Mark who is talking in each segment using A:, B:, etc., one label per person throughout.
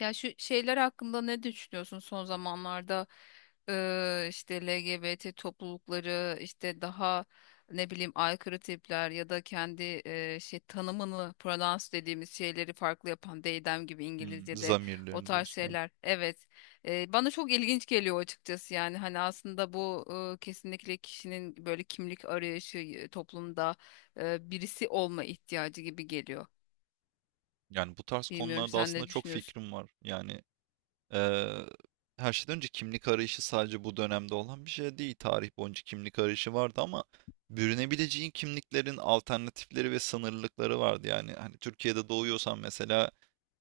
A: Ya şu şeyler hakkında ne düşünüyorsun son zamanlarda? İşte LGBT toplulukları, işte daha ne bileyim aykırı tipler ya da kendi şey tanımını, pronouns dediğimiz şeyleri farklı yapan they them gibi
B: Hımm,
A: İngilizce'de o
B: zamirlerin
A: tarz
B: diyorsun, evet.
A: şeyler. Evet. Bana çok ilginç geliyor açıkçası. Yani hani aslında bu kesinlikle kişinin böyle kimlik arayışı, toplumda birisi olma ihtiyacı gibi geliyor.
B: Yani bu tarz
A: Bilmiyorum,
B: konularda
A: sen
B: aslında
A: ne
B: çok
A: düşünüyorsun?
B: fikrim var. Yani, Eee, her şeyden önce kimlik arayışı sadece bu dönemde olan bir şey değil. Tarih boyunca kimlik arayışı vardı ama bürünebileceğin kimliklerin alternatifleri ve sınırlılıkları vardı. Yani hani Türkiye'de doğuyorsan mesela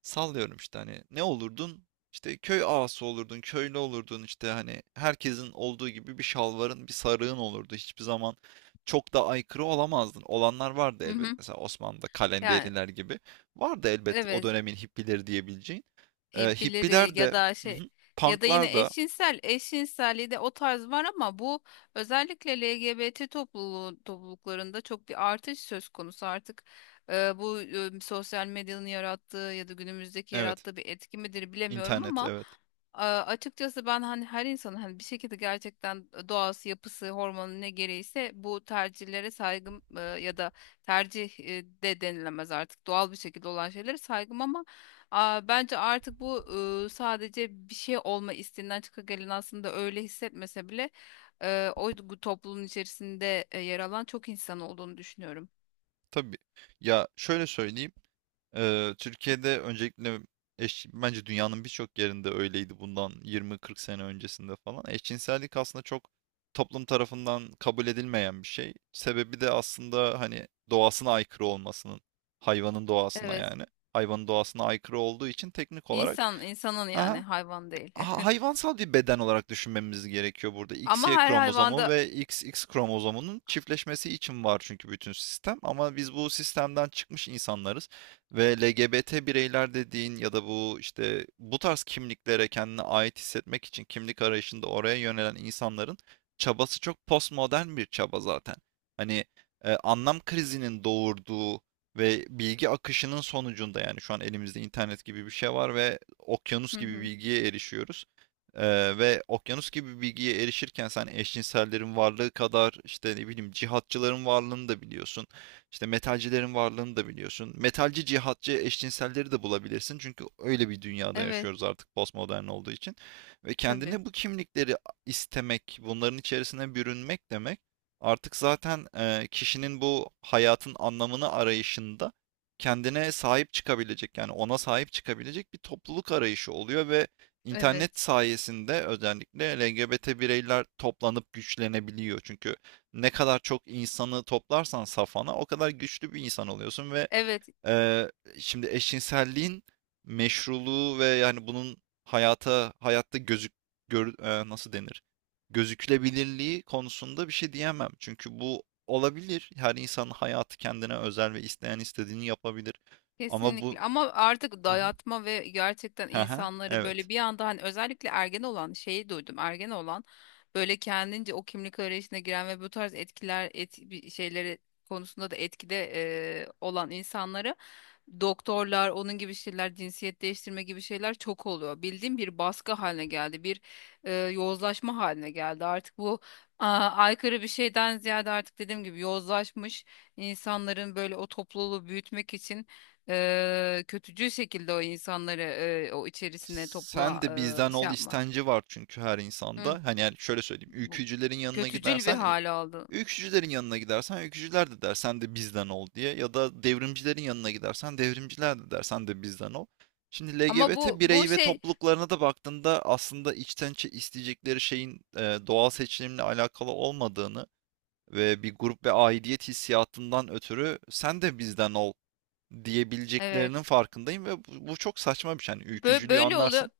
B: sallıyorum işte hani ne olurdun? İşte köy ağası olurdun, köylü olurdun, işte hani herkesin olduğu gibi bir şalvarın, bir sarığın olurdu. Hiçbir zaman çok da aykırı olamazdın. Olanlar vardı
A: Hı hı.
B: elbet. Mesela Osmanlı'da
A: Yani
B: kalenderiler gibi. Vardı elbet, o
A: evet.
B: dönemin hippileri diyebileceğin.
A: Hippileri
B: Hippiler
A: ya
B: de.
A: da
B: Hı
A: şey,
B: hı.
A: ya da
B: Punk'lar
A: yine
B: da,
A: eşcinsel eşcinselliği de o tarz var ama bu özellikle LGBT topluluklarında çok bir artış söz konusu artık. Bu sosyal medyanın yarattığı ya da günümüzdeki
B: evet.
A: yarattığı bir etki midir bilemiyorum
B: internet
A: ama
B: evet.
A: Açıkçası ben hani her insanın, hani bir şekilde gerçekten doğası, yapısı, hormonu ne gereğiyse bu tercihlere saygım, ya da tercih de denilemez artık, doğal bir şekilde olan şeylere saygım. Ama bence artık bu sadece bir şey olma isteğinden çıkagelen, aslında öyle hissetmese bile o toplumun içerisinde yer alan çok insan olduğunu düşünüyorum.
B: Tabii. Ya şöyle söyleyeyim. Eee, Türkiye'de öncelikle, bence dünyanın birçok yerinde öyleydi bundan 20-40 sene öncesinde falan. Eşcinsellik aslında çok toplum tarafından kabul edilmeyen bir şey. Sebebi de aslında hani doğasına aykırı olmasının. Hayvanın doğasına
A: Evet.
B: yani. Hayvanın doğasına aykırı olduğu için teknik olarak
A: İnsan, insanın, yani
B: ha
A: hayvan değil.
B: hayvansal bir beden olarak düşünmemiz gerekiyor burada.
A: Ama
B: XY
A: her
B: kromozomu
A: hayvanda.
B: ve XX kromozomunun çiftleşmesi için var çünkü bütün sistem. Ama biz bu sistemden çıkmış insanlarız ve LGBT bireyler dediğin ya da bu işte bu tarz kimliklere kendine ait hissetmek için kimlik arayışında oraya yönelen insanların çabası çok postmodern bir çaba zaten. Hani, anlam krizinin doğurduğu ve bilgi akışının sonucunda yani şu an elimizde internet gibi bir şey var ve okyanus
A: Hı
B: gibi
A: hı.
B: bilgiye erişiyoruz. Ve okyanus gibi bilgiye erişirken sen eşcinsellerin varlığı kadar işte ne bileyim cihatçıların varlığını da biliyorsun. İşte metalcilerin varlığını da biliyorsun. Metalci, cihatçı, eşcinselleri de bulabilirsin. Çünkü öyle bir dünyada
A: Evet,
B: yaşıyoruz artık postmodern olduğu için. Ve
A: tabii.
B: kendine bu kimlikleri istemek, bunların içerisine bürünmek demek, artık zaten, kişinin bu hayatın anlamını arayışında kendine sahip çıkabilecek, yani ona sahip çıkabilecek bir topluluk arayışı oluyor ve internet
A: Evet.
B: sayesinde özellikle LGBT bireyler toplanıp güçlenebiliyor. Çünkü ne kadar çok insanı toplarsan safana o kadar güçlü bir insan oluyorsun ve
A: Evet.
B: Eee, şimdi eşcinselliğin meşruluğu ve yani bunun hayatta nasıl denir? Gözükülebilirliği konusunda bir şey diyemem. Çünkü bu olabilir. Her insanın hayatı kendine özel ve isteyen istediğini yapabilir. Ama bu.
A: Kesinlikle ama artık
B: Hı hı.
A: dayatma ve gerçekten
B: Hı hı,
A: insanları
B: evet.
A: böyle bir anda, hani özellikle ergen olan, şeyi duydum, ergen olan böyle kendince o kimlik arayışına giren ve bu tarz etkiler bir şeyleri konusunda da etkide olan insanları, doktorlar onun gibi şeyler, cinsiyet değiştirme gibi şeyler çok oluyor bildiğim, bir baskı haline geldi, bir yozlaşma haline geldi artık bu. Aykırı bir şeyden ziyade artık, dediğim gibi, yozlaşmış insanların böyle o topluluğu büyütmek için kötücül şekilde o insanları, o içerisine
B: Sen
A: topluma
B: de bizden
A: şey
B: ol
A: yapma.
B: istenci var çünkü her
A: Hı,
B: insanda. Hani yani şöyle söyleyeyim.
A: Bu
B: Ülkücülerin yanına
A: kötücül bir
B: gidersen,
A: hal aldı.
B: öykücülerin yanına gidersen öykücüler de der sen de bizden ol diye, ya da devrimcilerin yanına gidersen devrimciler de der sen de bizden ol. Şimdi
A: Ama bu
B: LGBT
A: bu
B: birey ve
A: şey,
B: topluluklarına da baktığında aslında içten içe isteyecekleri şeyin, doğal seçilimle alakalı olmadığını ve bir grup ve aidiyet hissiyatından ötürü sen de bizden ol
A: evet
B: diyebileceklerinin farkındayım ve bu çok saçma bir şey. Yani
A: böyle,
B: ülkücülüğü
A: böyle oluyor.
B: anlarsın,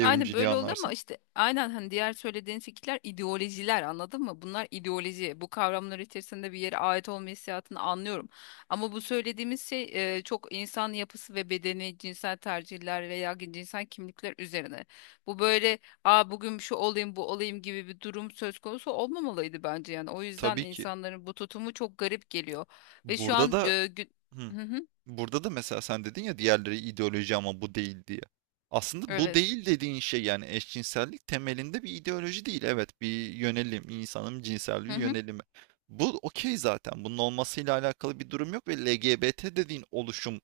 A: Aynen böyle oldu ama
B: anlarsın.
A: işte aynen, hani diğer söylediğin fikirler, ideolojiler, anladın mı? Bunlar ideoloji. Bu kavramlar içerisinde bir yere ait olma hissiyatını anlıyorum. Ama bu söylediğimiz şey çok insan yapısı ve bedeni, cinsel tercihler veya cinsel kimlikler üzerine. Bu böyle bugün şu olayım, bu olayım gibi bir durum söz konusu olmamalıydı bence yani. O yüzden
B: Tabii ki.
A: insanların bu tutumu çok garip geliyor. Ve şu an
B: Burada da. Hı.
A: Hı hı,
B: Burada da mesela sen dedin ya, diğerleri ideoloji ama bu değil diye. Aslında bu
A: evet.
B: değil dediğin şey, yani eşcinsellik, temelinde bir ideoloji değil. Evet, bir yönelim, insanın cinsel bir yönelimi. Bu okey zaten. Bunun olmasıyla alakalı bir durum yok ve LGBT dediğin oluşum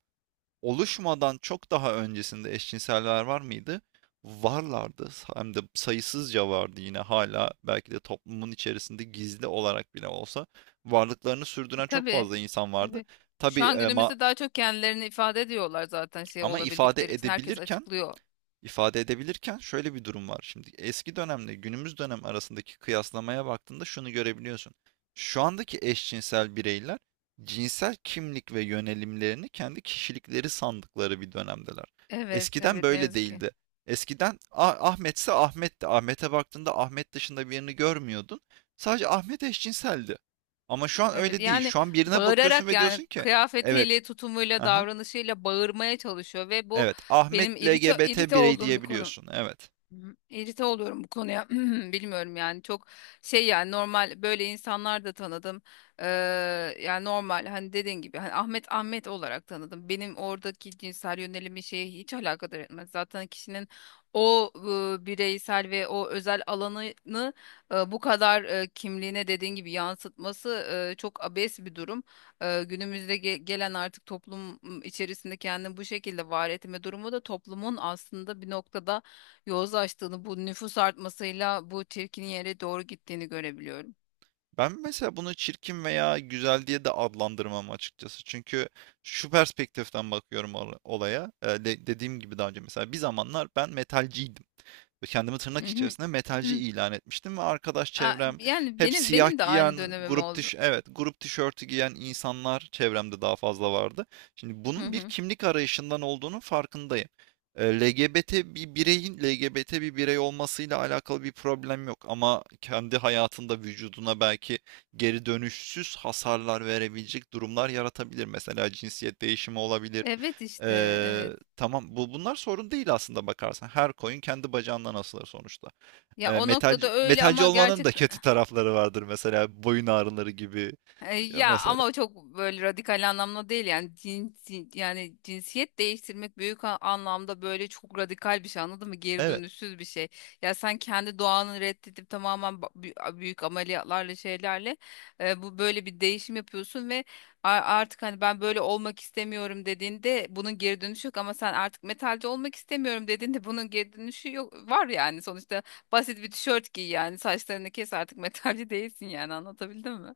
B: oluşmadan çok daha öncesinde eşcinseller var mıydı? Varlardı. Hem de sayısızca vardı, yine hala belki de toplumun içerisinde gizli olarak bile olsa varlıklarını sürdüren çok
A: Tabii.
B: fazla insan vardı.
A: Tabii.
B: Tabii.
A: Şu an günümüzde daha çok kendilerini ifade ediyorlar zaten, şey
B: Ama ifade
A: olabildikleri için. Herkes
B: edebilirken,
A: açıklıyor.
B: ifade edebilirken şöyle bir durum var. Şimdi eski dönemle günümüz dönem arasındaki kıyaslamaya baktığında şunu görebiliyorsun. Şu andaki eşcinsel bireyler cinsel kimlik ve yönelimlerini kendi kişilikleri sandıkları bir dönemdeler.
A: Evet,
B: Eskiden
A: evet, ne
B: böyle
A: yazık ki.
B: değildi. Eskiden, Ahmetse Ahmet'ti." Ahmet'e baktığında Ahmet dışında birini görmüyordun. Sadece Ahmet eşcinseldi. Ama şu an
A: Evet
B: öyle değil.
A: yani,
B: Şu an birine bakıyorsun
A: bağırarak,
B: ve diyorsun
A: yani
B: ki evet.
A: kıyafetiyle, tutumuyla,
B: Aha.
A: davranışıyla bağırmaya çalışıyor ve bu
B: Evet, Ahmet
A: benim irite
B: LGBT
A: irite
B: birey,
A: olduğum bir konu.
B: diyebiliyorsun. Evet.
A: Hı. İrite oluyorum bu konuya. Bilmiyorum yani, çok şey, yani normal böyle insanlar da tanıdım. Ee, Yani normal, hani dediğin gibi, hani Ahmet Ahmet olarak tanıdım. Benim oradaki cinsel yönelimi şeye hiç alakadar etmez. Zaten kişinin o bireysel ve o özel alanını bu kadar kimliğine, dediğin gibi, yansıtması çok abes bir durum. Günümüzde gelen artık toplum içerisinde kendini bu şekilde var etme durumu da toplumun aslında bir noktada yol açtığını, bu nüfus artmasıyla bu çirkin yere doğru gittiğini görebiliyorum.
B: Ben mesela bunu çirkin veya güzel diye de adlandırmam, açıkçası. Çünkü şu perspektiften bakıyorum olaya. Dediğim gibi daha önce mesela bir zamanlar ben metalciydim. Kendimi tırnak
A: Hı hı.
B: içerisinde metalci
A: Hı.
B: ilan etmiştim ve arkadaş
A: Aa,
B: çevrem
A: Yani
B: hep
A: benim
B: siyah
A: benim de
B: giyen,
A: aynı dönemim
B: grup
A: oldu.
B: tiş evet, grup tişörtü giyen insanlar çevremde daha fazla vardı. Şimdi
A: Hı
B: bunun bir
A: hı.
B: kimlik arayışından olduğunun farkındayım. E, LGBT bir bireyin LGBT bir birey olmasıyla alakalı bir problem yok ama kendi hayatında vücuduna belki geri dönüşsüz hasarlar verebilecek durumlar yaratabilir. Mesela cinsiyet değişimi olabilir.
A: Evet işte, evet.
B: Tamam, bu bunlar sorun değil aslında bakarsan. Her coin kendi bacağından asılır sonuçta.
A: Ya o noktada öyle
B: Metalci
A: ama
B: olmanın
A: gerçek
B: da kötü tarafları vardır, mesela boyun ağrıları gibi. Ya
A: Ya
B: mesela.
A: ama o çok böyle radikal anlamda değil. Yani cinsi, yani cinsiyet değiştirmek büyük anlamda böyle çok radikal bir şey, anladın mı? Geri
B: Evet.
A: dönüşsüz bir şey. Ya sen kendi doğanı reddedip tamamen büyük ameliyatlarla şeylerle bu böyle bir değişim yapıyorsun ve artık hani ben böyle olmak istemiyorum dediğinde bunun geri dönüşü yok. Ama sen artık metalci olmak istemiyorum dediğinde bunun geri dönüşü yok, var yani sonuçta. Basit bir tişört giy, yani saçlarını kes, artık metalci değilsin, yani anlatabildim mi?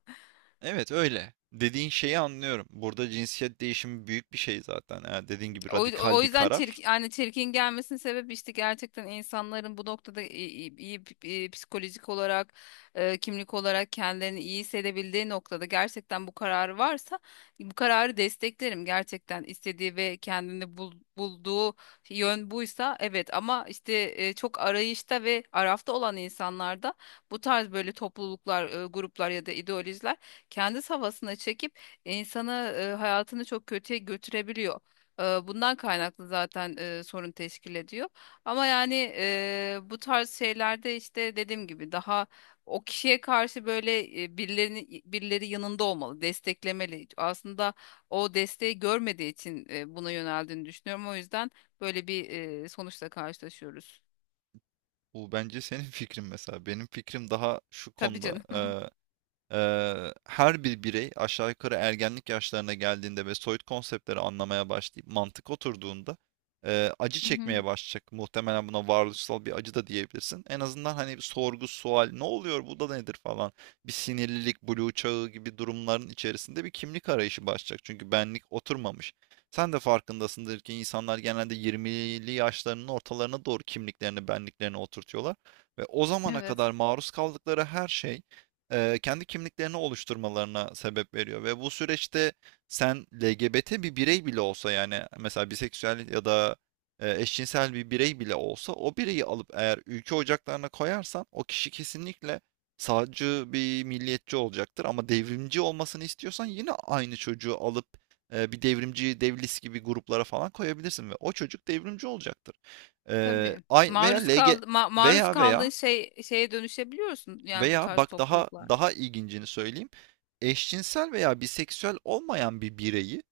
B: Evet, öyle. Dediğin şeyi anlıyorum. Burada cinsiyet değişimi büyük bir şey zaten. Eğer dediğin gibi
A: O,
B: radikal
A: o
B: bir
A: yüzden
B: karar.
A: çirkin, yani çirkin gelmesinin sebebi işte, gerçekten insanların bu noktada iyi, iyi psikolojik olarak, kimlik olarak kendilerini iyi hissedebildiği noktada gerçekten bu kararı varsa bu kararı desteklerim. Gerçekten istediği ve kendini bulduğu yön buysa, evet. Ama işte çok arayışta ve arafta olan insanlarda bu tarz böyle topluluklar, gruplar ya da ideolojiler kendi havasına çekip insanı, hayatını çok kötüye götürebiliyor. Bundan kaynaklı zaten sorun teşkil ediyor. Ama yani bu tarz şeylerde işte dediğim gibi daha o kişiye karşı böyle birileri yanında olmalı, desteklemeli. Aslında o desteği görmediği için buna yöneldiğini düşünüyorum. O yüzden böyle bir sonuçla karşılaşıyoruz.
B: Bu bence senin fikrin mesela. Benim fikrim daha şu
A: Tabii
B: konuda.
A: canım.
B: Her bir birey aşağı yukarı ergenlik yaşlarına geldiğinde ve soyut konseptleri anlamaya başlayıp mantık oturduğunda acı
A: Hı hı.
B: çekmeye başlayacak. Muhtemelen buna varoluşsal bir acı da diyebilirsin. En azından hani bir sorgu, sual, ne oluyor, bu da nedir falan. Bir sinirlilik, blue çağı gibi durumların içerisinde bir kimlik arayışı başlayacak. Çünkü benlik oturmamış. Sen de farkındasındır ki insanlar genelde 20'li yaşlarının ortalarına doğru kimliklerini, benliklerini oturtuyorlar. Ve o zamana
A: Evet.
B: kadar maruz kaldıkları her şey kendi kimliklerini oluşturmalarına sebep veriyor ve bu süreçte sen LGBT bir birey bile olsa, yani mesela biseksüel ya da eşcinsel bir birey bile olsa, o bireyi alıp eğer ülke ocaklarına koyarsan o kişi kesinlikle sağcı bir milliyetçi olacaktır, ama devrimci olmasını istiyorsan yine aynı çocuğu alıp bir devrimci devlis gibi gruplara falan koyabilirsin ve o çocuk devrimci olacaktır.
A: Tabii.
B: Ay veya
A: Maruz
B: LG
A: kal, maruz
B: veya
A: kaldığın
B: veya
A: şey şeye dönüşebiliyorsun, yani bu
B: veya
A: tarz
B: bak, daha
A: topluluklar.
B: daha ilgincini söyleyeyim. Eşcinsel veya biseksüel olmayan bir bireyi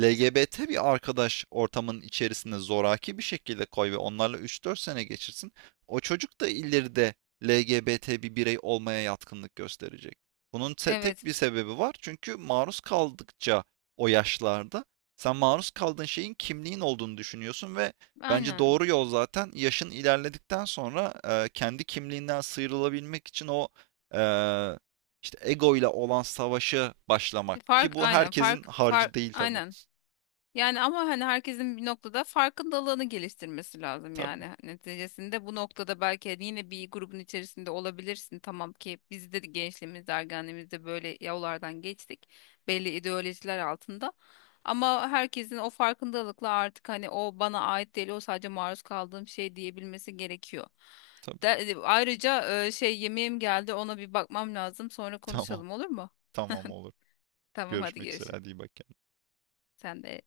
B: LGBT bir arkadaş ortamının içerisinde zoraki bir şekilde koy ve onlarla 3-4 sene geçirsin. O çocuk da ileride LGBT bir birey olmaya yatkınlık gösterecek. Bunun tek
A: Evet,
B: bir sebebi var. Çünkü maruz kaldıkça, o yaşlarda sen maruz kaldığın şeyin kimliğin olduğunu düşünüyorsun ve bence
A: aynen.
B: doğru yol zaten yaşın ilerledikten sonra, kendi kimliğinden sıyrılabilmek için o, e, işte ego ile olan savaşı başlamak, ki
A: Fark
B: bu
A: aynen,
B: herkesin
A: fark
B: harcı
A: fark
B: değil tabii.
A: aynen. Yani ama hani herkesin bir noktada farkındalığını geliştirmesi lazım yani.
B: Tabii,
A: Hani neticesinde bu noktada belki hani yine bir grubun içerisinde olabilirsin. Tamam ki biz de gençliğimizde, ergenliğimizde böyle yollardan geçtik. Belli ideolojiler altında. Ama herkesin o farkındalıkla artık hani o bana ait değil, o sadece maruz kaldığım şey diyebilmesi gerekiyor.
B: tabii.
A: Ayrıca şey, yemeğim geldi, ona bir bakmam lazım. Sonra
B: Tamam,
A: konuşalım, olur mu?
B: tamam olur.
A: Tamam, hadi
B: Görüşmek üzere.
A: görüşürüz.
B: Hadi iyi bak kendine.
A: Sen de